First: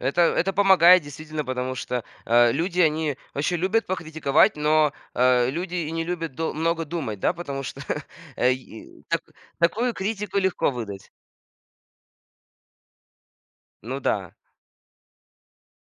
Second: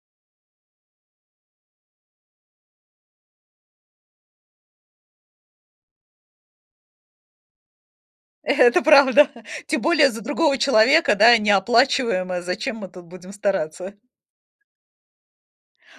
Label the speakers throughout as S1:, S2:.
S1: Это это помогает, действительно, потому что, э, люди- они очень любят покритиковать, но, э, люди и не любят до много думать, да, потому что, э,
S2: Это
S1: и так
S2: правда. Тем
S1: такую
S2: более, за
S1: критику
S2: другого
S1: легко выдать.
S2: человека, да, неоплачиваемое. Зачем мы тут будем стараться?
S1: Ну да.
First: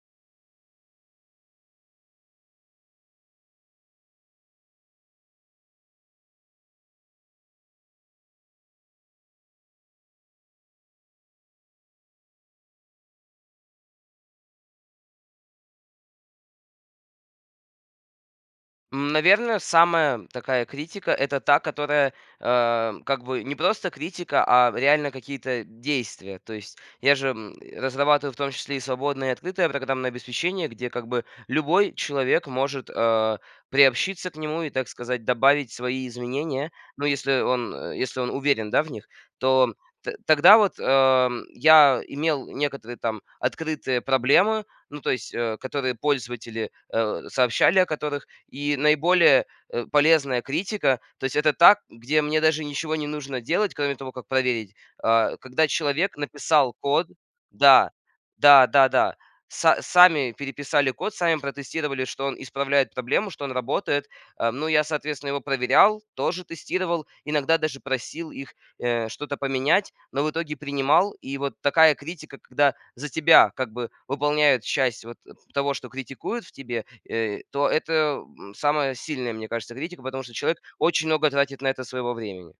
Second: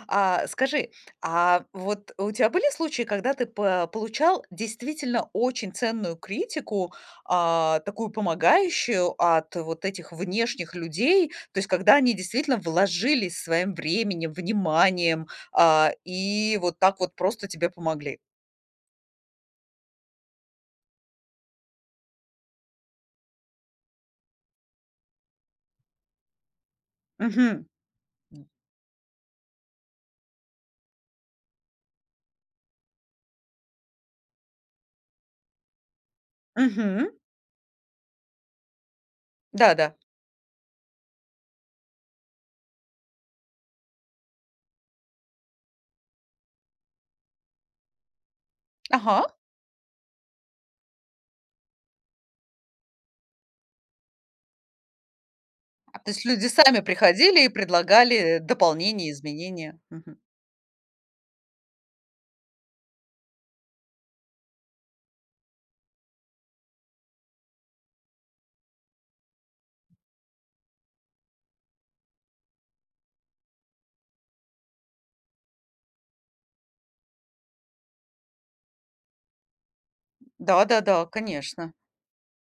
S2: А скажи, а вот у тя были случаи, когда ты по получал действительно очень ценную критику, а, такую, помогающую от вот этих внешних людей? То есть когда они действительно вложились своим временем, вниманием, а, и вот так вот просто тебе помогли.
S1: М, наверно, самая такая критика- это та, которая, а, как бы не просто критика, а реально какие-то действия. То есть я же, м,
S2: Мгм.
S1: разрабатываю, в
S2: М.
S1: том числе, и свободное, и открытое программное обеспечение, где как бы любой человек может, а, приобщиться к нему и, так сказать, добавить свои изменения. Но
S2: Мгм.
S1: если он, э, если он уверен, да, в них, то
S2: Да, да.
S1: т тогда вот, ам, я имел некоторые там открытые проблемы, ну, то есть, э, которые пользователи, э, сообщали о которых. И
S2: Ага.
S1: наиболее, э, полезная критика, то есть- это та, где мне даже ничего не нужно делать, кроме того, как проверить. А когда
S2: А, то
S1: человек
S2: есть, люди
S1: написал
S2: сами
S1: код
S2: приходили и
S1: Да,
S2: предлагали, э,
S1: да, да,
S2: дополнения,
S1: да. Са
S2: изменения. Мгм.
S1: сами переписали код, сами протестировали, что он исправляет проблему, что он работает. Ам. Ну я, соответственно, его проверял, тоже тестировал, иногда даже просил их, э, что-то поменять, но в итоге принимал. И вот такая критика, когда за тебя как бы выполняют часть вот, э, того, что критикуют в тебе, э, то это, м, самая сильная, мне кажется, критика, потому что человек
S2: Да, да, да,
S1: очень много тратит на
S2: конечно.
S1: это своего времени.